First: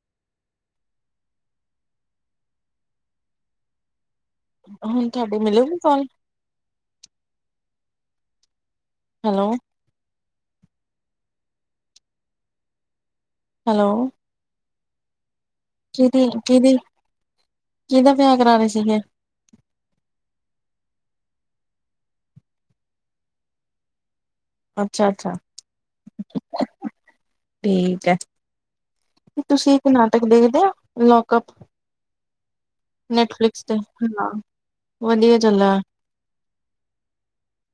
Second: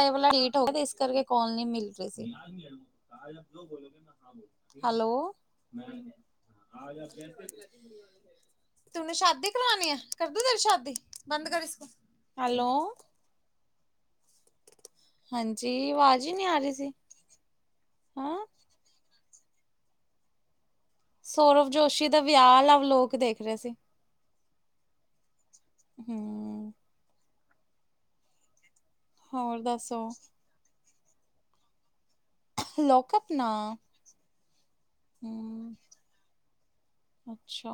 ਏ ਵਾਲਾ ਡਿਲੀਟ ਹੋ ਗਿਆ ਨਾ, ਇਸ ਕਰਕੇ ਕੋਲ ਨੀ ਮਿਲ ਰਹੀ ਸੀ। ਹੁਣ ਹੈਲੋ! ਤੁਹਾਡੀ ਮਿਲੂਗੀ ਕਾਲ ਤੁਮਨੇ ਸ਼ਾਦੀ ਹੈਲੋ ਕਰਵਾਣੀ ਏ। ਕਰ ਦੂ ਤੇਰੀ ਸ਼ਾਦੀ, ਬੰਦ ਕਰ ਇਸਕੋ। ਹੈਲੋ! ਹੈਲੋ। ਹਾਂਜੀ। ਆਵਾਜ਼ ਕਿਹਦੀ, ਹੀ ਨਹੀਂ ਆ ਰਹੀ ਕਿਹਦੀ, ਸੀ ਕਿਹਦਾ ਹਾਂ। ਵਿਆਹ ਕਰਾ ਰਹੇ ਸੀਗੇ। ਸੌਰਵ ਜੋਸ਼ੀ ਦਾ ਵਿਆਹ, ਨਾ ਲੋਕ ਦੇਖ ਰਹੇ ਸੀ। ਅੱਛਾ- ਅੱਛਾ, ਹੂੰ। ਠੀਕ ਹੈ। ਕੀ ਹੋਰ ਤੁਸੀਂ ਇੱਕ ਦੱਸੋ ਨਾਟਕ ਦੇਖਦੇ ਹੋ ਲੋਕਕੱਪ? ਲੋਕਅਪ ਨਾ ਨੈਟਫਲਿਕਸ ਤੇ ਨ ਵਧੀਆ ਹੂੰ ਚੱਲਦਾ। ਅੱਛਾ!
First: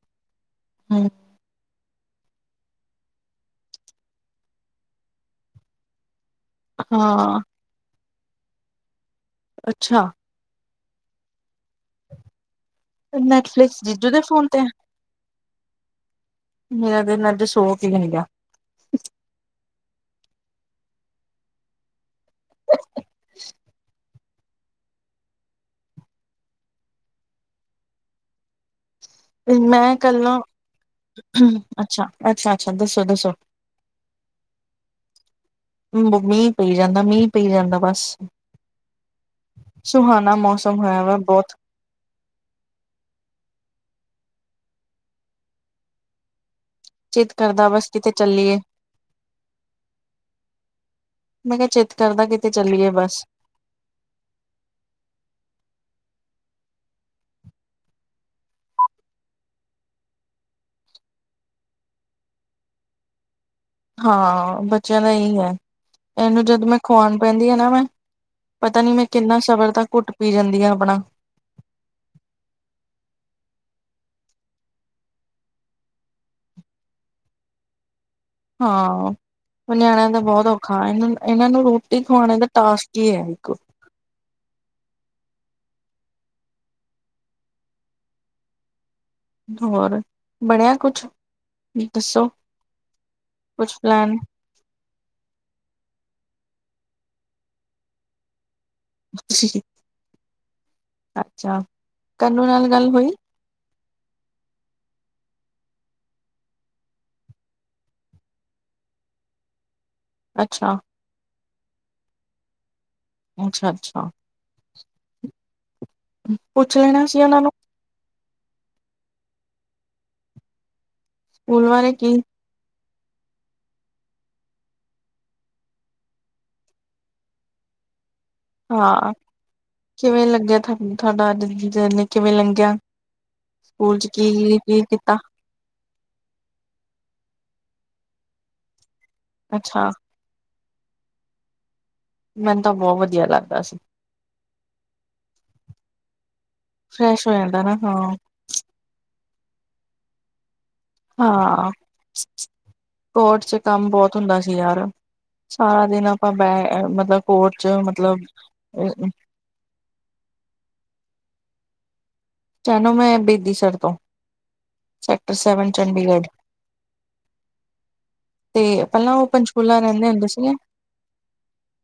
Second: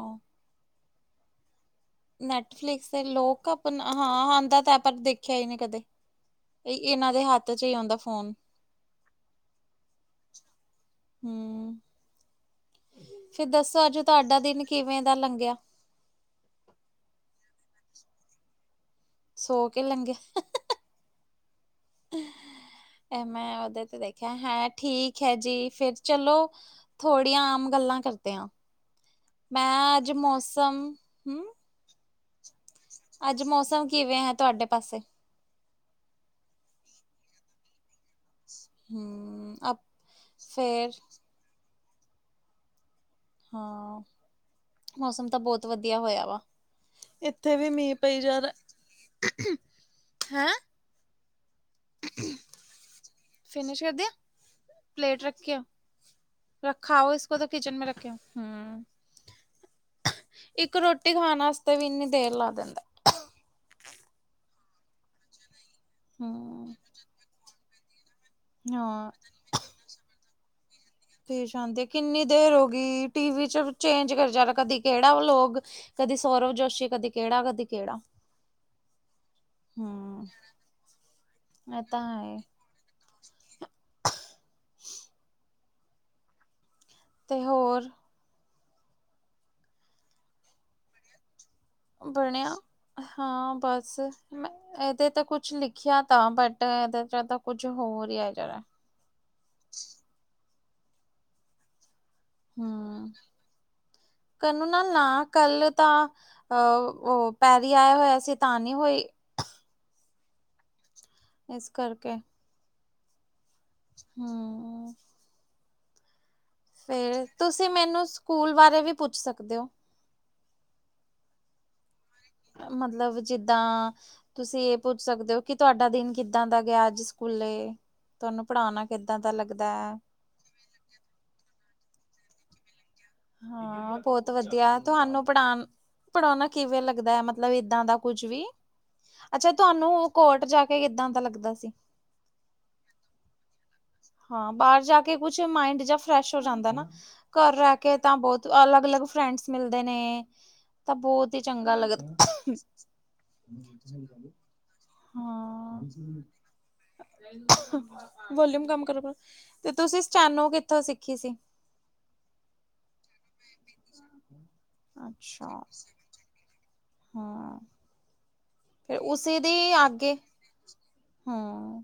ਹਾ ਈ। ਨੈਟਫਲਿਕਸ ਦੇ ਲੋਕਕੱਪ ਹਾਂ ਆਉਂਦਾ ਤਾਂ, ਪਰ ਦੇਖਿਆ ਹੀ ਨਹੀਂ ਕਦੇ। ਇਹਨਾਂ ਦੇ ਹਾਂ ਹੱਥ ਚ ਹੀ ਆਉਂਦਾ ਫੋਨ। ਅੱਛਾ! ਹੂੰ, ਫੇਰ ਨੈਟਫਲਿਕਸ ਦੱਸੋ ਅੱਜ ਜੀਜੂ ਦੇ ਤੁਹਾਡਾ ਫੋਨ ਤੇ ਦਿਨ ਕਿਵੇਂ ਦਾ ਲੰਘਿਆ? ਮੇਰਾ ਦਿਨ ਅੱਜ ਸੋ ਕੇ ਲੰਘਿਆ। ਸੋ ਕੇ ਲੰਗਿਆ, ਇਹ ਮੈਂ ਉਹਦੇ ਤੇ ਦੇਖਿਆ। ਹੈਂ, ਠੀਕ ਹੈ ਜੀ। ਫੇਰ ਚਲੋ। ਥੋੜੀਆਂ ਆਮ ਗੱਲਾਂ ਕਰਦੇ ਹਾ, ਮੈਂ ਅੱਜ ਕੱਲ ਨਾ ਮੌਸਮ ਹੂੰ। ਅੱਛਾ, ਅੱਛਾ- ਅੱਛਾ ਦ ਅੱਜ ਮੌਸਮ ਕਿਵੇਂ ਹੈ ਤੁਹਾਡੇ ਪਾਸੇ? ਮੀਂਹ ਪਈ ਜਾਂਦਾ, ਮੀਂਹ ਪਈ ਜਾਂਦਾ ਬਸ। ਹਮ ਅ ਸੁਹਾਾਨਾ ਮੌਸਮ ਫੇਰ ਹੋਇਆ ਵਾ ਬਹੁਤ। ਹਾਂ, ਮੌਸਮ ਤਾਂ ਬਹੁਤ ਵਧੀਆ ਹੋਇਆ ਵਾ। ਚਿੱਤ ਇੱਥੇ ਕਰਦਾ ਵੀ ਬਸ ਮੀਂਹ ਕਿਤੇ ਪਈ ਯਾਦਾਂ ਚੱਲੀਏ ਹੈਂ। ਮੈਂ ਕਿਹਾ, ਚਿੱਤ ਕਰਦਾ ਕਿਤੇ ਚੱਲੀਏ ਬਸ। ਫਿਨਿਸ਼ ਕਰ ਦੇਆਂ ਪਲੇਟ ਰੱਖਿਆ। ਰੱਖਾ ਹੋ, ਇਸ ਕੋ ਤੋ ਕਿਚਨ ਮੈਂ ਰੱਖ ਕੇ ਆਔ। ਇੱਕ ਰੋਟੀ ਖਾਣ ਵਾਸਤੇ ਵੀ, ਇੰਨੀ ਦੇਰ ਲਾ ਦਿੰਦਾ। ਹਾਂ ਬੱਚਿਆਂ ਦਾ ਇ ਹੈ, ਇਹਨੂੰ ਜਦ ਹਮ ਮੈਂ ਖਵਾਉਣ ਬੈਦੀ ਆ ਨਾ ਮੈਂ ਪਤਾ ਨੀ ਹਾਂ ਮੈਂ, ਕਿੰਨਾ ਸਬਰ ਤਾਂ ਘੁੱਟ ਪੀ ਜਾਂਦੀ ਹਾਂ, ਆਪਣਾ ਫਿਰ ਸ਼ਾਂਤੀ, ਕਿੰਨੀ ਦੇਰ ਹੋ ਗਈ, ਟੀ ਵੀ ਚ ਚੇਂਜ ਕਰ ਜਾਏਗਾ, ਕਦੀ ਕਿਹੜਾ ਵਲੋਗ ਕਦੀ ਸੌਰਵ ਜੋਸ਼ੀ, ਕਦੀ ਕਿਹੜਾ, ਕਦੀ ਕਿਹੜਾ। ਹਾਂ ਨਿਆਣਿਆਂ ਦਾ ਹੂੰ ਬਹੁਤ ਔਖਾ। ਇਹਨਾਂ, ਇਹਨਾਂ ਨੂੰ ਇਹ ਤਾਂ ਰੋਟੀ ਹੈ ਖਵਾਣੇ ਦਾ ਟਾਸਕ। ਕੇ ਆ ਇੱਕੋ ਤੇ ਹੋਰ ਹੋਰ ਬਣਿਆ ਕੁਛ ਦੱਸੋ ਬਣਿਆ, ਹਾਂ ਕੁਛ ਬਸ, ਪਲੈਨ ਮੈਂ ਇਹਦੇ ਤਾਂ ਕੁਛ ਕੁਛ ਲਿਖਿਆ ਤਾਂ, ਬਟ ਇਹਦੇ ਚ ਤਾਂ ਕੁਝ ਹੋਰ ਹੀ ਆਈ ਜਾ ਰਿਹਾ ਹੈ। ਜੀ ਅੱਛਾ, ਕੰਨੂੰ ਨਾਲ ਗੱਲ ਹੂੰ ਹੋਈ ਕਨੂੰ ਨਾਲ, ਨਾ ਕੱਲ ਤਾਂ ਅਹ ਉਹ, ਪੈਰੀ ਆਇਆ ਹੋਇਆ ਸੀ ਤਾਂ ਨਹੀਂ ਹੋਈ ਅੱਛਾ ਇਸ ਕਰਕੇ ਅੱਛਾ ਅੱਛਾ ਹੂ ਹਮ [unintelligible] ਫੇਰ, ਤੁਸੀਂ ਮੈਨੂੰ ਸਕੂਲ ਬਾਰੇ ਵੀ ਪੁੱਛ ਸਕਦੇ ਹੋ। ਸਕੂਲ ਬਾਰੇ ਕੀ ਮਤਲਬ ਜਿੱਦਾਂ ਤੁਸੀਂ ਇਹ ਪੁੱਛ ਸਕਦੇ ਹੋ, ਕਿ ਤੁਹਾਡਾ ਦਿਨ ਕਿੱਦਾਂ ਦਾ ਗਿਆ ਅੱਜ ਸਕੂਲੇ। ਤੁਹਾਨੂੰ ਪੜ੍ਹਾਉਣਾ ਹਾਂ ਕਿੱਦਾਂ ਦਾ ਲੱਗਦਾ ਹੈ। ਕਿਵੇਂ ਲੱਗਿਆ ਤੁਹਾਨੂੰ ਤੁਹਾਡਾ ਅਜ ਕਿਵੇਂ ਲੰਘਿਆ, ਸਕੂਲ ਚ ਕੀ ਕੀ ਕੀਤਾ ਪੜ੍ਹਾ ਪੜ੍ਹਾਉਣਾ ਕਿਵੇਂ ਲੱਗਦਾ ਹੈ, ਮਤਲਬ ਈਦਾਂ ਦਾ ਕੁੱਝ ਵੀ, ਅੱਛਾ ਤੁਹਾਨੂੰ ਕੋਰਟ ਜਾ ਕੇ ਕਿੱਦਾਂ ਦਾ ਲੱਗਦਾ ਸੀ ਮੈਨੂੰ ਤਾਂ ਬਹੁਤ ਵਧੀਆ ਲੱਗਦਾ ਸੀ ਹਾਂ ਬਾਹਰ ਜਾ ਕੇ ਕੁਛ ਮਾਇੰਡ ਜਾਂ ਫਰੈਸ਼ ਹੋ ਜਾਂਦਾ ਨਾ, ਫਰੈਸ਼ ਹੋ ਘਰ ਜਾਂਦਾ ਨਾ ਰਹਿ ਹਾਂ ਕੇ ਤਾਂ ਬਹੁਤ ਅਲੱਗ ਅਲੱਗ ਫਰੈਂਡਸ ਮਿਲਦੇ ਨੇ ਤਾਂ ਬਹੁਤ ਹੀ ਹਾਂ ਚੰਗਾ ਲੱਗਦਾ ਕੋਰਟ ਚ ਕੰਮ ਬਹੁਤ ਹੁੰਦਾ ਯਾਰ, ਹਾਂ। ਸਾਰਾ ਦਿਨ ਆਪਾਂ ਬ ਮਤਲਬ ਕੋਟ ਚ, ਮਤਲਬ ਵੋਲਿਊਮ ਕੰਮ ਕਰੋ ਤੇ ਤੁਸੀਂ ਸਟੈਨੋ ਕਿੱਥੋਂ ਸਿੱਖੀ ਸੀ ਸਟੈਂਨੋ ਮੈਂ ਬੇਦੀ ਸਰ ਤੋਂ, ਸੈਕਟਰ ਅੱਛਾ ਸੈਵਨ ਚੰਡੀਗੜ੍ਹ ਹਾਂ ਤੇ, ਫਿਰ ਪਹਿਲਾਂ ਉਹ ਪੰਚਕੂਲਾ ਰਹਿੰਦੇ ਹੁੰਦੇ ਸੀਗੇ ਹਾਂ,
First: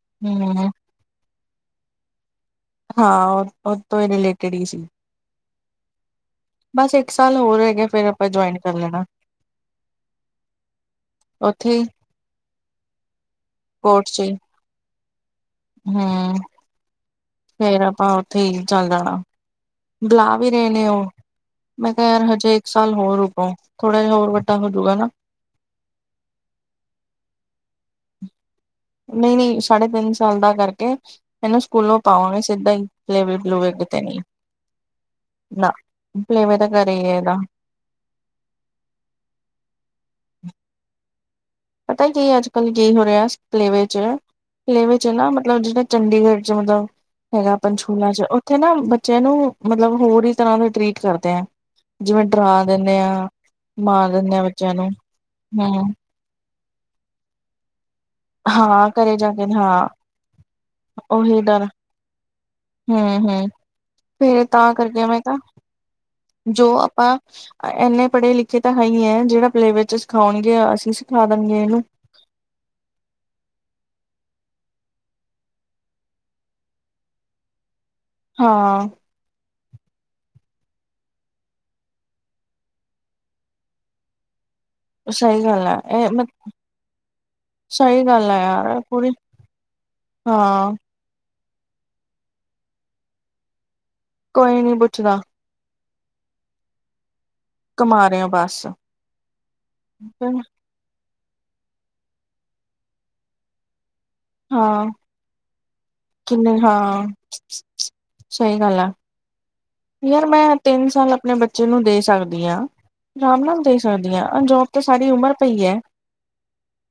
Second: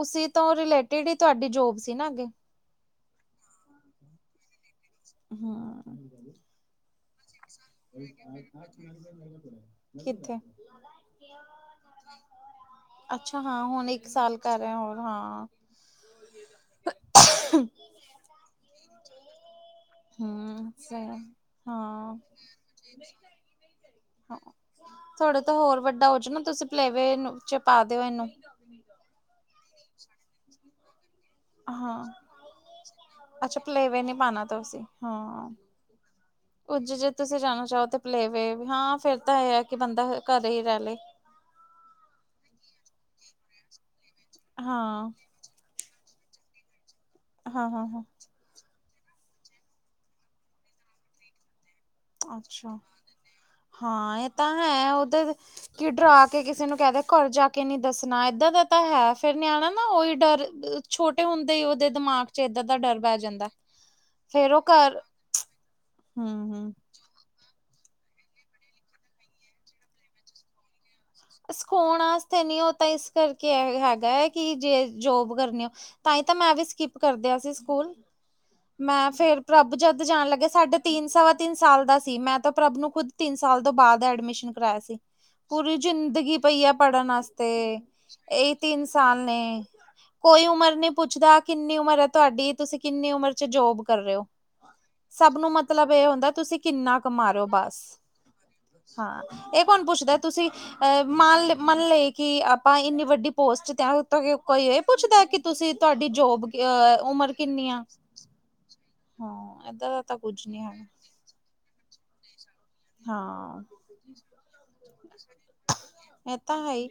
ਉਸੀ ਤੋਂ ਹਮ ਰਿਲੇਟਿਡ ਹੀ ਤੁਹਾਡੀ ਜੋਬ ਸੀ ਨਾ ਅੱਗੇ ਹਾਂ, ਉਹ ਤੋਂ ਹੀ ਰਿਲੇਟਿਡ ਹੀ ਸੀ ਹਾਂ ਬਸ ਇੱਕ ਸਾਲ ਹੋਰ ਹੈ ਕਿਥੇ ਉੱਥੇ ਹੀ ਅੱਛਾ ਹਾਂ, ਹੁਣ ਇੱਕ ਸਾਲ ਕਰ ਰਿਹਾ ਹੋਰ ਹਾਂ ਹੂ, ਫੇਰ ਆਪਾਂ ਉੱਥੇ ਹੀ ਚੱਲ ਜਾਣਾ ਬੁਲਾ ਵੀ ਰਹੇ ਹੂੰ ਨੇ ਉਹ, ਸਹੀ ਮੈਂ ਕਿਹਾ ਹਾਂ ਯਾਰ ਹਜੇ ਇੱਕ ਸਾਲ ਹੋਰ ਰੁਕੋ। ਥੋੜਾ ਜਹਾ ਹੋਰ, ਵੱਡਾ ਹੋਜੂਗਾ ਨਾ। ਥੋੜਾ ਤਾਂ ਹੋਰ ਵੱਡਾ ਹੋ ਜਾ ਨਾ, ਤੁਸੀਂ ਪਲੇਵੇ ਚ ਪਾ ਦਿਓ ਇਹਨੂੰ ਨਹੀਂ ਨਹੀਂ, ਸਾਢੇ ਤਿੰਨ ਸਾਲ ਦਾ ਕਰਕੇ ਇਹਨੂੰ ਸਕੂਲੋਂ ਹਾਂ ਪਾਵਾਂਗੇ ਸਿੱਧਾ ਹੀ, ਪਲੇ ਵੇ ਅੱਛਾ ਪਲੂਵੇ ਕਿਤੇ ਪਲੇਵੇ ਨੀ ਪਾਣਾ ਤੁਸੀਂ ਹਾਂ ਨਾ ਪਲੇਵੇ ਤਾਂ ਉਝ ਘਰੇ ਹੀ ਜੇ ਹੈ, ਐਦਾ ਤੁਸੀਂ ਜਾਣਾ ਚਾਹੋ ਤੇ ਪਲੇਵੇ ਹਾਂ ਫਿਰ ਤਾਂ ਇਹ ਹੈ ਕਿ ਬੰਦਾ ਘਰੇ ਹੀ ਰਹਿ ਲਏ। ਪਤਾ ਕੀ ਅੱਜ ਕੱਲ੍ਹ ਕੀ ਹੋ ਰਿਹਾ ਕਲੇਵੇ ਚ ਕਲੇਵੇ ਚ ਹਾਂ ਨਾ ਮਤਲਬ ਜਿਹੜਾ ਚੰਡੀਗੜ੍ਹ ਚ ਔਦਾ ਮਤਲਬ ਹੈਗਾ, ਹਾਂ ਹਾਂ ਹਾਂ ਪੰਚਕੁੱਲਾ ਚ ਥੇ ਨਾ ਬੱਚਿਆਂ ਨੂੰ ਮਤਲਬ ਹੋਰ ਹੀ ਤਰ੍ਹਾਂ ਦੇ ਟਰੀਟ ਕਰਦੇ ਆ। ਜਿਵੇਂ ਡਰਾ ਅੱਛਾ ਦਿੰਨੇ ਆ, ਮਾਰ ਹਾਂ ਇਹ ਦਿੰਦੇ ਆ ਤਾਂ ਬੱਚਿਆਂ ਨੂੰ ਹੈ ਉਹਦੇ ਹੂੰ। ਡਰਾ ਕਿ ਕਿਸੇ ਨੂੰ ਕਹਿ ਦੇ ਘਰ ਜਾ, ਕੇ ਨਹੀਂ ਦੱਸਣਾ ਏਦਾਂ ਦਾ ਤਾਂ ਹਾਂ ਹੈ, ਘਰੇ ਜਾ ਫਿਰ ਕੇ ਨਿਆਣਾ ਨਾ ਹਾਂ ਉਹੀ ਡਰ ਛੋਟੇ ਉਹੀ ਹੁੰਦੇ ਡਰ ਉਹਦੇ ਦਿਮਾਗ ਚ ਏਦਾਂ ਦਾ ਡਰ ਹੂੰ ਬਹਿ ਜਾਂਦਾ। ਹੂੰ ਫੇਰ ਉਹ ਤਾਂ ਘਰ ਕਰਕੇ ਮੈਂ ਕਿਹਾ। ਹਮ ਜੋ ਹਮ ਆਪਾਂ ਇੰਨੇ ਪੜ੍ਹੇ ਲਿਖੇ ਤਾਂ ਹੈ ਹੀ ਹੈ, ਜਿਹੜਾ ਪਲੇ ਵਿੱਚ ਸਿਖਾਉਣਗੇ ਅਸੀਂ ਸਿਖਾ ਦੇਣਗੇ ਇਹਨੂੰ ਸਿਖਾਉਣ ਵਾਸਤੇ ਨੀ ਉਹ ਤਾਂ ਇਸ ਕਰਕੇ ਇਹ ਹੈਗਾ ਹੈ, ਕਿ ਜੇ ਜੋਬ ਕਰਨੀ ਹੋ ਤਾਂ ਹੀ ਤਾਂ ਮੈਂ ਵੀ ਸਕਿਪ ਕਰਦਿਆਂ ਸੀ, ਸਕੂਲ ਹਾਂ ਮੈਂ ਫਿਰ ਪ੍ਰਭੂ ਜਦ ਜਾਣ ਲੱਗੇ, ਸਾਡੇ ਤਿੰਨ ਸਵਾ ਤਿੰਨ ਸਾਲ ਦਾ ਸੀ, ਮੈਂ ਤਾਂ ਪ੍ਰਭ ਨੂੰ ਖੁਦ ਤਿੰਨ ਸਾਲ ਤੋਂ ਬਾਅਦ ਐਡਮਿਸ਼ਨ ਕਰਾਇਆ ਸੀ, ਸਹੀ ਗੱਲ ਪੂਰੀ ਹੈ ਇਹ ਮ ਜ਼ਿੰਦਗੀ ਪਈ ਆ ਪੜ੍ਹਨ ਵਾਸਤੇ ਸਹੀ ਗੱਲ ਹੈ ਇਹੀ ਯਾਰ ਤਿੰਨ ਪੂਰੀ ਸਾਲ ਨੇ ਕੋਈ ਹਾਂ ਉਮਰ ਨਹੀਂ ਪੁੱਛਦਾ ਕਿੰਨੀ ਉਮਰ ਹੈ, ਤੁਹਾਡੀ ਤੁਸੀਂ ਕਿੰਨੀ ਉਮਰ ਚ ਜੋਬ ਕਰ ਰਹੇ ਹੋ ਕੋਈ ਨੀ ਪੁੱਛਦਾ ਸਭ ਨੂੰ ਮ ਮਤਲਬ ਇਹ ਹੁੰਦਾ, ਤੁਸੀਂ ਕਿੰਨਾ ਕਮਾ ਰੇ ਬਾਹਰ ਕਮਾ ਰਹੇ ਹੋ ਬਸ ਹਾਂ ਇਹ ਕੌਣ ਪੁੱਛਦਾ ਤੁਸੀਂ ਅ ਮੰਨ ਲੋ ਮੰਨ ਲਏ ਕਿ, ਆਪਾਂ ਇੰਨੀ ਵੱਡੀ ਪੋਸਟ ਤੇ ਕੋਈ ਇਹ ਹਾਂ ਪੁੱਛਦਾ, ਕਿ ਤੁਸੀਂ ਤੁਹਾਡੀ ਜੋਬ ਕਿੰਨੇ ਹਾਂ ਉਮਰ ਕਿੰਨੀ ਆ। ਸਹੀ ਗੱਲ ਹੈ, ਹਾਂ ਏਦਾਂ ਦਾ ਤਾਂ ਯਾਰ ਮੈਂ ਕੁੱਝ ਨੀ ਹੈਗਾ ਤਿੰਨ ਸਾਲ ਆਪਣੇ ਬੱਚੇ ਨੂੰ ਦੇ ਸਕਦੀ ਹਾਂ। ਆਰਾਮ ਨਾਲ ਹਾਂ ਦੇ ਸਕਦੀ ਹਾਂ ਜੋਬ ਤੇ ਸਾਡੀ ਉਮਰ ਪਈ ਹੈ। ਮੈਂ ਤਾਂ ਹੈ ਹੀ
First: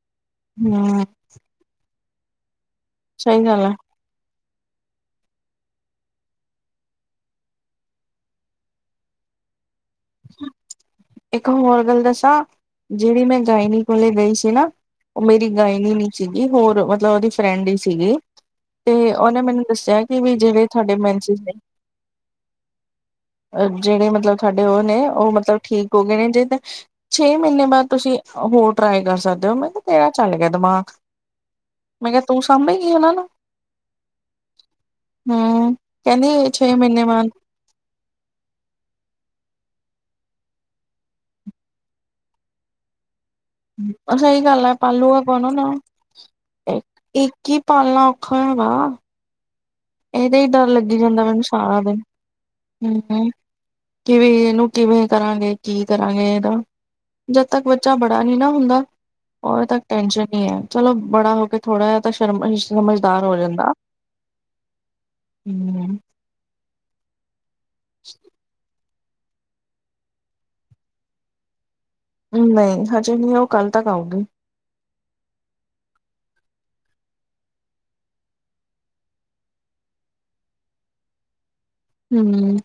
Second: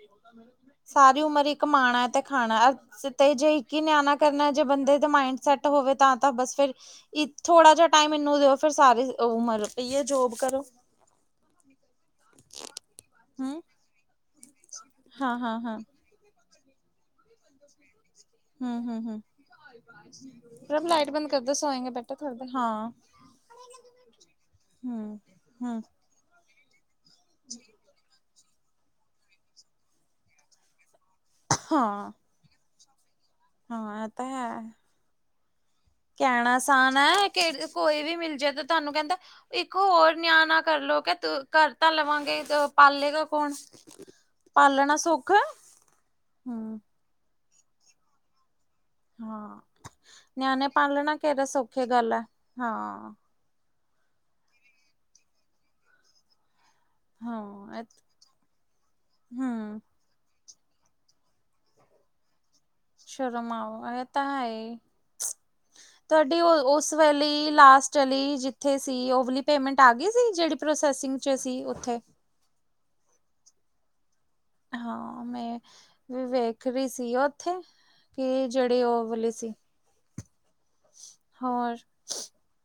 ਹਮ ਸਾਰੀ ਉਮਰ ਕਮਾਣਾ ਤੇ ਖਾਣਾ ਤੇ ਸਹੀ ਜੇ ਗੱਲ ਆ ਇੱਕ ਹੀ ਨਿਆਣਾ ਕਰਨਾ ਜੇ ਬੰਦੇ ਦੇ ਮਾਇੰਡ ਸੈੱਟ ਹੋਵੇ, ਤਾਂ ਤਾਂ ਬਸ ਫਿਰ ਥੋੜਾ ਜਹਾ ਟਾਈਮ ਇਹਨੂੰ ਦਿਓ, ਫਿਰ ਸਾਰੀ ਉਮਰ ਪਈਏ ਜੋਬ ਕਰਨ ਨੂੰ ਇੱਕ ਹੋਰ ਗੱਲ ਦੱਸਾਂ, ਜਿਹੜੀ ਮੈਂ ਹਮ ਗਾਇਨੀ ਕੋਲੇ ਗਈ ਸੀ, ਨਾ ਉਹ ਹਾਂ ਮੇਰੀ ਹਾਂ ਹਾਂ ਗਾਇਨੀ ਨੀ। ਸੀਗੀ, ਹੋਰ ਮਤਲਬ ਉਹਦੀ ਫਰੈਂਡ ਹੀ ਸੀਗੀ। ਹਮ ਤੇ ਹਮ ਹਮ ਉਹਨੇ ਮੈਨੂੰ ਦੱਸਿਆ ਕਿ, ਵੀ ਜਿਹੜਂ ਰਬ ਤੁਹਾਡੇ ਲਾਈਟ ਬੰਦ ਮਨਸਿਸ ਨੇ ਕਰਦੋ ਸੋਏਗੇ ਬੈਟਾ ਥੋੜੀ ਦੇਰ ਹਾਂ ਅ ਜਿਹੜੇ ਮਤਲਬ ਤੁਹਾਡੇ ਉਹ ਨੇ ਹਮ ਉਹ ਮਤਲਬ ਹਮ ਠੀਕ ਹੋ ਗਏ, ਨੇ ਜੇ ਤਾਂ ਛੇ ਮਹੀਨੇ ਬਾਅਦ ਤੁਸੀਂ ਹੋਰ ਟਰਾਈ ਕਰ ਸਕਦੇ, ਹੋ ਮੈਂ ਕਿਹਾ ਤੇਰਾ ਚੱਲ ਗਿਆ, ਦਿਮਾਗ ਹਾਂ ਮੈਂ ਕਿਹਾ। ਤੂੰ ਸਾਂਭ ਗਈ ਉਹਨਾ ਨੂੰ ਹਾਂ ਆ ਤਾਂ ਹੈ। ਹੂੰ, ਕਹਿੰਦੀ ਕਹਿਣਾ ਛੇ ਆਸਾਨ ਮਹੀਨੇ ਹੈ ਬਾਦ ਕਿ ਕੋਈ ਵੀ ਮਿਲ ਜਾਏ ਤਾਂ ਤੁਹਾਨੂੰ ਕਹਿੰਦਾ। ਇੱਕ ਹੋਰ ਨਿਆਂ ਨਾ ਕਰਲੋ, ਕੇ ਤੂੰ ਕਰ ਤਾਂ ਲਵਾਂਗੇ ਪਾਲੇਗਾ, ਕੋ ਸਹੀ ਗੱਲ ਹੈ, ਪਾਲੂਗਾ ਕੋਨ ਹਮ ਇੱਕ ਹੀ ਪਾਲਣਾ ਔਖਾ ਹੋਇਆ ਵਾ, ਹਾਂ, ਇਹਦੇ ਹੀ ਡਰ ਨਿਆਣੇ ਲੱਗੀ ਪਾਲਣਾ ਜਾਂਦਾ, ਮੈਨੂੰ ਕਿਹੜਾ ਸਾਰਾ ਸੌਖੀ ਦਿਨ ਗੱਲ ਹੈ। ਹਾਂ ਹੂੰ, ਕਿਵੇਂ ਇਹਨੂੰ ਕਿਵੇਂ ਕਰਾਂਗੇ, ਕੀ ਕਰਾਂਗੇ ਇਹਦਾ ਜਦ ਤੱਕ ਹਾਂ ਬੱਚਾ ਬੜਾ ਨਾ ਹੁੰਦਾ, ਉਦ ਹਮ ਤੱਕ ਟੈਨਸ਼ਨ ਹੀ ਹੈ, ਚਲੋ ਬੜਾ ਹੋ ਕੇ। ਥੋੜ੍ਹਾ ਜਿਹਾ ਤਾਂ ਸ਼ਰਮ ਸਮਝਦਾਰ ਹੋ ਜਾਂਦਾ। ਤਏ, ਹੂੰ, ਤੁਹਾਡੀ ਉਹ ਉਸ ਵੇਲੀ ਲਾਸਟ ਵਾਲੀ ਜਿੱਥੇ ਸੀ ਓਵਲੀ ਪੇਮੈਂਟ ਆ ਗਈ ਸੀ, ਜਿਹੜੀ ਪ੍ਰੋਸੈਸਿੰਗ ਸੀ, ਉੱਥੇ ਨਹੀਂ ਹਜੇ ਨਹੀਂ ਉਹ ਕੱਲ ਤੱਕ ਆਉਗੀ। ਹਾਂ ਮੈਂ ਵੀ ਵੇਖ ਰਹੀ ਸੀ, ਉੱਥੇ ਕਿ ਜਿਹੜੀ ਉਹ ਵਾਲੀ ਸੀ। ਹੋਰ ਹਮ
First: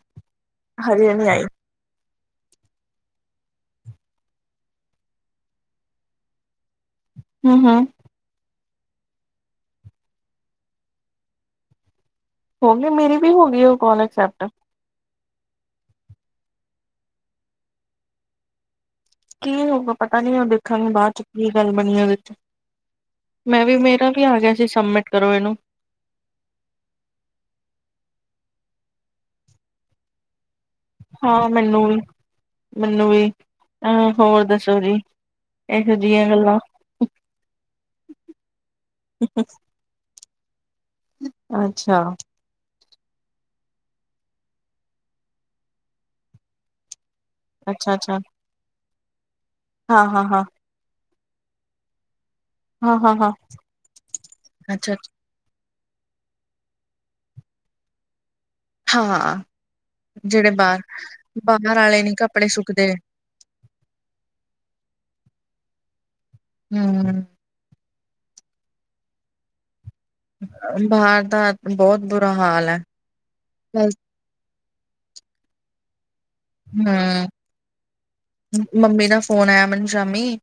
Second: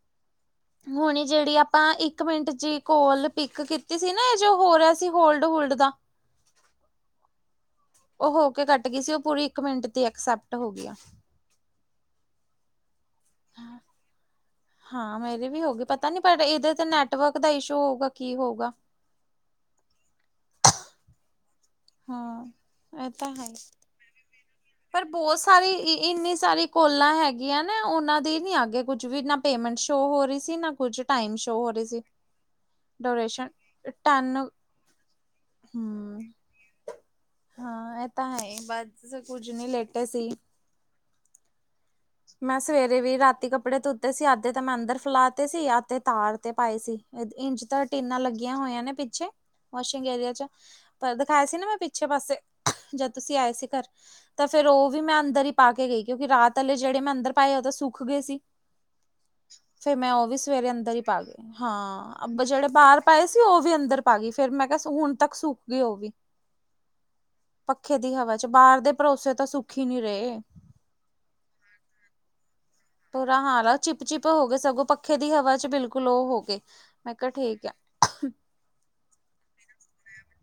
ਹਜੇ ਹੁਣੀ ਨਹੀਂ ਆਈ ਜਿਹੜੀ ਆਪ ਆਪਾਂ ਇੱਕ ਮਿੰਟ ਜੀ ਕੋਲ ਪਿਕ ਕੀਤੀ ਸੀ, ਨਾ ਇਹ ਜੋ ਹੋ ਰਿਹਾ ਸੀ, ਹੋਲਡ ਹੋਲਡ ਦਾ [unintelligible] ਹੂੰ, ਉਹ ਹੋ ਕੇ ਕੱਟ ਗਈ ਸੀ ਉਹ ਪੂਰੀ ਇੱਕ ਮਿੰਟ ਦੀ ਐਕਸੈਪਟ ਹੋ ਗਈ। ਹੋ ਗਿਆ ਮੇਰੀ ਵੀ ਹੋਣੀ ਉਹ ਕੋਲਜ ਐਕਸੈਪਟ ਹਾਂ ਮੇਰੇ ਵੀ ਹੋ ਗਏ ਪਤਾ ਨੀ ਪਰ ਇਹਦੇ ਤੇ ਨੈਟਵਰਕ ਦਾ ਇਸ਼ੂ ਹੋਊਗਾ ਕੀ ਹੋਊਗਾ ਕੀ ਹੋਗਾ ਪਤਾ ਨੀ ਉਹ ਦੇਖਾਂਗੇ ਬਾਅਦ ਚ ਕੀ ਗੱਲ ਬਣੀ ਉਹਦੇ ਚ ਹਾਂ। ਇਹ ਤਾਂ ਹੈ ਮੈਂ ਵੀ ਮੇਰਾ ਵੀ ਆ ਗਿਆ ਸੀ ਪਰ ਸਬਮਿਟ ਕਰੋ ਬਹੁਤ ਇਹਨੂੰ ਸਾਰੇ ਇੰਨੇ ਸਾਰੇ ਕੋਲਾ ਹੈਗੀਆਂ ਨਾ ਉਹਨਾਂ ਦੀ ਨੀ ਅਗੇ ਕੁੱਝ ਵੀ ਨਾ ਪੇਮੈਂਟ ਸ਼ੋ ਹੋ ਰਹੀ ਸੀ ਨਾ ਕੁੱਝ ਟਾਈਮ ਹਾਂ ਸ਼ੋਅ ਹੋ ਰਹੀ ਮੈਨੂੰ ਵੀ ਸੀ। ਮੈਨੂੰ ਵੀ ਡੋਰੇਸ਼ਨਸ਼ਨ ਅਹ ਟੈਨ ਹੋਰ ਹੂ ਦੱਸੋ ਜੀ ਇਹੋ ਜਿਹੀਆਂ ਗੱਲਾਂ ਹਾਂ ਇਹ ਤਾਂ ਹੈ ਬਸ ਕੁੱਝ ਨਹੀਂ ਲੇਟੇ ਸੀ। ਅੱਛਾ। ਮੈਂ ਸਵੇਰੇ ਵੀ ਰਾਤੀ ਕੱਪੜੇ ਧੂਤੇ ਸੀ ਅੱਧੇ ਤੇ ਮੈਂ ਅੰਦਰ ਫੈਲਾ ਤੇ ਸੀ ਅੱਧੇ ਤਾਰ ਤੇ ਪਾਏ ਸੀ। ਇੰਚ ਤਾਂ ਅੱਛਾ ਅੱਛਾ ਟੇਨਾਂ ਲੱਗੀਆਂ ਹੋਇਆ ਨੇ ਪਿੱਛੇ ਹਾਂ ਵਾਸ਼ਿੰਗ ਹਾਂ ਏਰੀਆ ਹਾਂ ਚ ਪਰ ਦਿਖਾਇਆ ਸੀ ਨਾ ਮੈਂ ਪਿੱਛੇ ਪਾਸੇ ਹਾਂ ਜਦ ਹਾਂ ਹਾਂ ਤੁਸੀਂ ਆਏ ਸੀ ਘਰ ਤਾਂ ਫਿਰ ਉਹ ਅੱਛਾ, ਵੀ ਅੱਛਾ ਮੈਂ ਅੰਦਰ ਹੀ ਪਾ ਕੇ ਗਈ ਕਿਉਂਕਿ ਰਾਤ ਅੇ ਜਿਹੜੇ ਮੈਂ ਅੰਦਰ ਪਾਏ ਉਹ ਤਾਂ ਸੁੱਕ ਗਏ ਸੀ। ਹਾਂ ਫਿਰ ਮੈਂ ਉਹ ਵੀ ਜਿਹੜੇ ਸਵੇਰੇ ਬਾਹਰ ਅੰਦਰ ਹੀ ਪਾ ਲੇ ਬਾਹਰ ਆਲੇ ਨੀ ਹਾਂ ਕੱਪੜੇ ਜਿਹੜੇ ਸੁੱਕਦੇ ਬਾਹਰ ਪਾਏ ਉਹ ਵੀ ਅੰਦਰ ਪਾ ਗਈ ਫਿਰ ਮੈਂ ਕਿਹਾ ਹੁਣ ਤੱਕ ਸੁੱਕ ਗਈ ਹੋਏਗੀ। ਹੂ,,, ਪੱਖੇ ਦੀ ਹਵਾ ਚ ਬਾਹਰ ਦੇ ਭਰੋਸੇ ਤਾਂ ਸੁੱਖੀ ਨੀ ਰਹੇ ਬਾਹਰ ਦਾ ਬਹੁਤ ਬੁਰਾ ਹਾਲ ਹੈ। ਬੁਰਾ ਹਾਲਾ ਚਿਪ ਚਿਪ ਹੋ ਗਏ ਸਗੋਂ ਪੱਖੇ ਦੀ ਹਵਾ ਚ ਬਿਲਕੁਲ ਉਹ ਹੋ ਗਏ ਮੈਂ ਹੂੰ ਕਿਹਾ ਠੀਕ ਆ ਮੰਮੀ ਨਾਲ ਫੋਨ ਆਇਆ ਮੈਨੂੰ ਸ਼ਾਮੀ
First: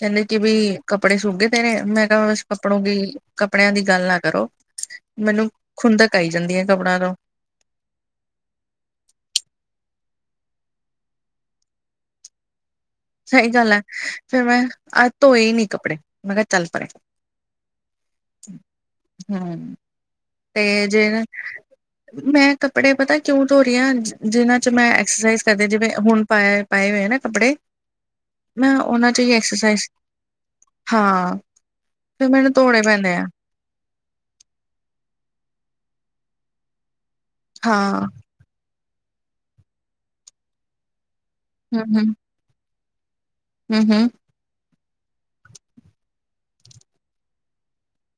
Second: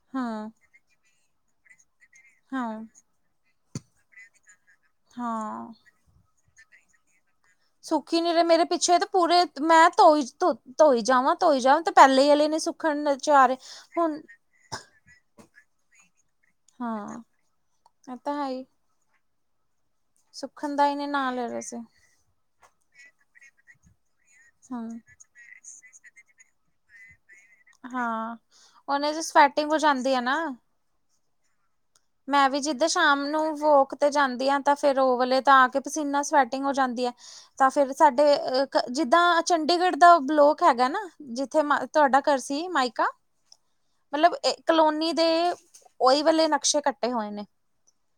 ਕਹਿੰਦੇ ਕਿ ਹਾਂ ਬਈ ਕੱਪੜੇ ਸੂਗੇ ਤੇ ਨੇ ਮੈਂ ਕਿਹਾ ਕੱਪੜੋਂ ਹਾਂ ਦੀ ਕੱਪੜਿਆਂ ਦੀ ਗੱਲ ਨਾ ਕਰੋ ਮੈਨੂੰ ਹਾਂ ਖੁੰਦਕ ਆਈ ਜਾਂਦੀ ਹੈ ਕੱਪੜਿਆਂ ਤੋਂ ਸੁਖੀ ਨੀ ਰਹੇ ਮੇਰੇ ਪਿੱਛੇ ਤੇ ਪੂਰੇ ਮੈਂ ਧੋਈ ਧੋ ਧੋਈ ਜਾਵਾਂ ਧੋਈ ਜਾਵਾਂ ਤੇ ਪਹਿਲੇ ਹੀ ਵਾਲੇ ਨੇ ਸੁੱਕ ਸਹੀ ਗੱਲ ਹੈ ਫਿਰ ਮੈਂ ਅੱਜ ਧੋਏ ਨੀ ਕੱਪੜੇ ਮੈਂ ਕਿਹਾ ਚੱਲ ਪਰੇ ਹਾਂ ਇਹ ਤਾਂ ਹੈ ਹੂ ਤੇ ਸੁੱਖਣ ਦਾ ਹੀ ਜੇ ਨੇ ਨਾਂ ਲੈ ਰਹੇ ਸੀ ਮੈਂ ਕੱਪੜੇ ਪਤਾ ਕਿਉਂ ਧੋ ਰਹੀ ਹਾਂ ਜਿਹਨਾਂ ਚ ਹਮ। ਮੈਂ ਐਕਸਰਸਾਈਜ਼ ਜਿਵੇਂ ਹੁਣ ਪਾਏ ਪਾਏ ਹੋਏ ਹੈ ਨਾ ਕੱਪੜੇ ਹਾਂ ਮੈਂ ਉਹਨਾਂ ਉਹਨੇ ਚ ਦੀ ਹੀ ਸਵੈਟਿੰਗ ਹੋ ਐਕਸਰਸਾਈਜ਼ ਜਾਂਦੀ ਨਾ ਹਾਂ ਫਿਰ ਮੈਂ ਮੈਨੂੰ ਵੀ ਧੋਣੇ ਜਿੱਦਰ ਪੈਂਦੇ ਸ਼ਾਮ ਆ ਨੂੰ ਵੋਕ ਤੇ ਜਾਂਦੀ ਆ ਤਾਂ ਫਿਰ ਉਹ ਵਾਲੇ ਤਾਂ ਆ ਕੇ ਪਸੀਨਾ ਸਵੈਟਿੰਗ ਹੋ ਜਾਂਦੀ ਹੈ ਤਾਂ ਫਿਰ ਹਾਂ ਸਾਡੇ ਜਿੱਦਾਂ ਚੰਡੀਗੜ੍ਹ ਦਾ ਬਲੋਕ ਹੈਗਾ ਨਾ ਜਿੱਥੇ ਤੁਹਾਡਾ ਘਰ ਸੀ ਮਾਇਕਾ ਹੂ -ਹੂ। ਮਤਲਬ ਇਹ ਕਲੋਨੀ ਦੇ ਓਹੀ ਵੇਲੇ ਨਕਸ਼ੇ ਕੱਟੇ ਹੋਏ ਨੇ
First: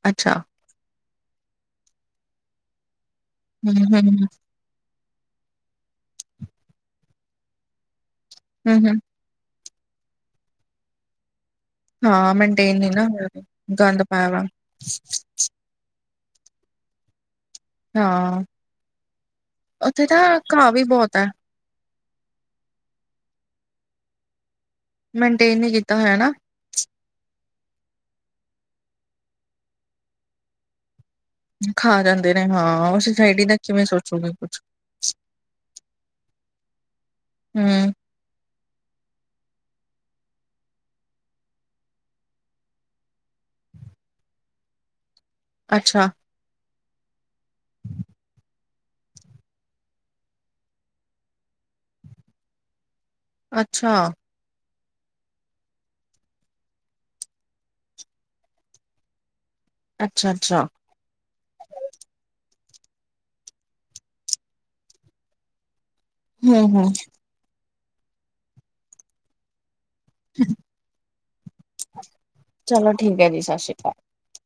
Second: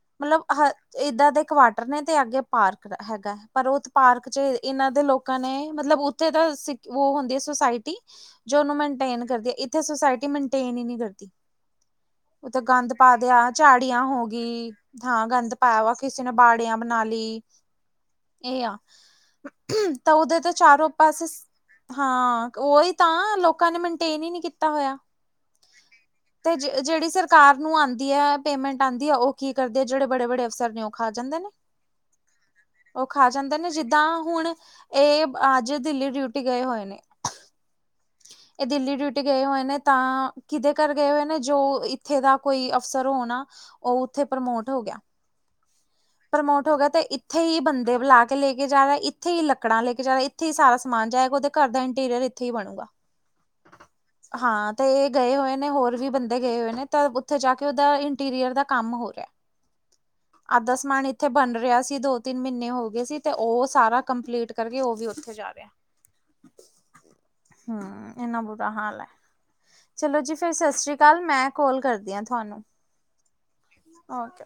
ਅੱਛਾ ਮਤਲਬ ਹਰ। ਏਦਾਂ ਦੇ ਕੁਆਟਰ ਨੇ ਤੇ ਅੱਗੇ ਪਾਰਕ ਹੈਗਾ ਪਰ ਉਹ ਹਮ ਹਮ ਪਾਰਕ ਚ। ਇਹਨਾਂ ਦੇ ਲੋਕਾਂ ਨੇ ਮਤਲਬ ਉੱਥੇ ਤਾਂ ਸਿੱਖ ਉਹ ਹੁੰਦੀ ਹੈ ਸੁਸਾਇਟੀ। ਜੋ ਉਹਨੂੰ ਹਮ ਹਮ ਮੈਨਟੇਨ ਕਰਦੀ ਹੈ ਇੱਥੇ ਸੁਸਾਇਟੀ ਮੈਨਟੇਨ ਹੀ ਨਹੀਂ ਕਰਦੀ। ਹਾਂ ਉੱਥੇ ਮੇਨਟੇਨ ਨੀ ਗੰਦ ਨਾ ਪਾ ਹੋਇਆ ਦਿਆ ਗੰਦ ਝਾੜੀਆਂ ਹੋ ਪਾਇਆ ਵਾ ਗਈ ਥਾਂ। ਗੰਦ ਪਾਇਆ ਵਾ ਕਿਸੇ ਨੇ ਬਾੜਿਆਂ ਬਣਾ ਲਈ। ਹਾਂ ਇਹ ਆ ਉੱਥੇ ਤਾਂ ਉਦੇ ਤੇ ਘਾਹ ਵੀ ਚਾਰੋ ਬਹੁਤ ਪਾਸੇ। ਹੈ ਹਾਂ ਉਹੀ ਤਾਂ ਲੋਕਾਂ ਨੇ ਮੈਨਟੇਨ ਹੀ ਨਹੀਂ ਕੀਤਾ ਹੋਇਆ। ਮੈਨਟੇਨ ਨਹੀਂ ਕੀਤਾ ਹੋਇਆ ਨਾ। ਤੇ ਜਿਹੜੀ ਸਰਕਾਰ ਨੂੰ ਆਉਂਦੀ ਹੈ। ਪੇਮੈਂਟ ਆਉਂਦੀ ਆ ਉਹ ਕੀ ਕਰਦੇ ਆ ਜਿਹੜੇ ਬੜੇ-ਬੜੇ ਅਫਸਰ ਨੇ ਉਹ ਖਾ ਜਾਂਦੇ ਨੇ। ਖਾ ਜਾਂਦੇ ਨੇ ਹਾਂ ਉਹ ਖਾ ਸੁਸਾਇਟੀ ਦਾ ਜਾਂਦੇ ਨੇ ਕਿਵੇਂ ਜਿੱਦਾਂ ਸੋਚੂਗੀ ਹੁਣ ਕੁਛ ਇਹ ਅੱਜ ਦਿੱਲੀ ਡਿਊਟੀ। ਡਿਊਟੀ ਗਏ ਹੋਏ ਨੇ। ਹੂ। ਇਹ ਦਿੱਲੀ ਡਿਊਟੀ ਗਏ ਹੋਏ ਨੇ। ਤਾਂ ਕਿਦੇ ਘਰ ਗਏ ਹੋਏ ਨੇ ਜੋ ਇੱਥੇ ਦਾ ਕੋਈ ਅਫਸਰ ਹੋਣਾ। ਉਹ, ਉੱਥੇ ਪ੍ਰਮੋਟ ਹੋ ਗਿਆ। ਅੱਛਾ। ਪ੍ਰਮੋਟ ਹੋ ਗਿਆ ਤੇ, ਇੱਥੇ ਹੀ ਬੰਦੇ ਬੁਲਾ ਕੇ ਲੈ ਕੇ ਜਾ ਰਿਹਾ। ਇੱਥੇ ਹੀ ਲੱਕੜਾਂ ਲੈ ਕੇ ਜਾ ਰਿਹਾ। ਇੱਥੇ ਹੀ ਸਾਰਾ ਸਮਾਨ ਜਾਏਗਾ ਉਹਦੇ ਘਰ ਦਾ। ਇੰਟੀਰੀਅਰ ਇੱਥੇ ਹੀ ਬਣੂਗਾ। ਅੱਛਾ। ਹਾਂ ਤੇ ਇਹ ਗਏ ਹੋਏ ਨੇ, ਹੋਰ ਵੀ ਬੰਦੇ ਗਏ ਹੋਏ ਨੇ। ਤਾਂ ਉੱਥੇ ਜਾ ਕੇ ਉਹਦਾ ਇੰਟੀਰੀਅਰ ਦਾ ਕੰਮ ਹੋ ਰਿਹਾ। [inaudible] ਅੱਛਾ-ਅੱਛਾ। ਅੱਧਾ ਸਮਾਨ ਇੱਥੇ ਬਣ ਰਿਹਾ ਸੀ। ਦੋ-ਤਿੰਨ ਮਹੀਨੇ ਹੋ ਗਏ ਸੀ। ਤੇ ਉਹ ਸਾਰਾ ਕੰਪਲੀਟ ਕਰਕੇ ਉਹ ਵੀ ਉੱਥੇ ਜਾ ਰਿਹਾ। ਹੂੰ-ਹੂੰ। ਹੂੰ, ਇੰਨਾ ਬੁਰਾ ਹਾਲ ਹੈ। ਚਲੋ ਜੀ ਫੇਰ ਸਤਿ ਸ੍ਰੀ ਅਕਾਲ। ਮੈਂ ਕੋਲ ਕਰਦੀ ਹਾਂ ਤੁਹਾਨੂੰ। ਚਲੋ ਠੀਕ ਹੈ ਜੀ ਸਤਿ ਸ਼੍ਰੀ ਅਕਾਲ ਓਕੇ।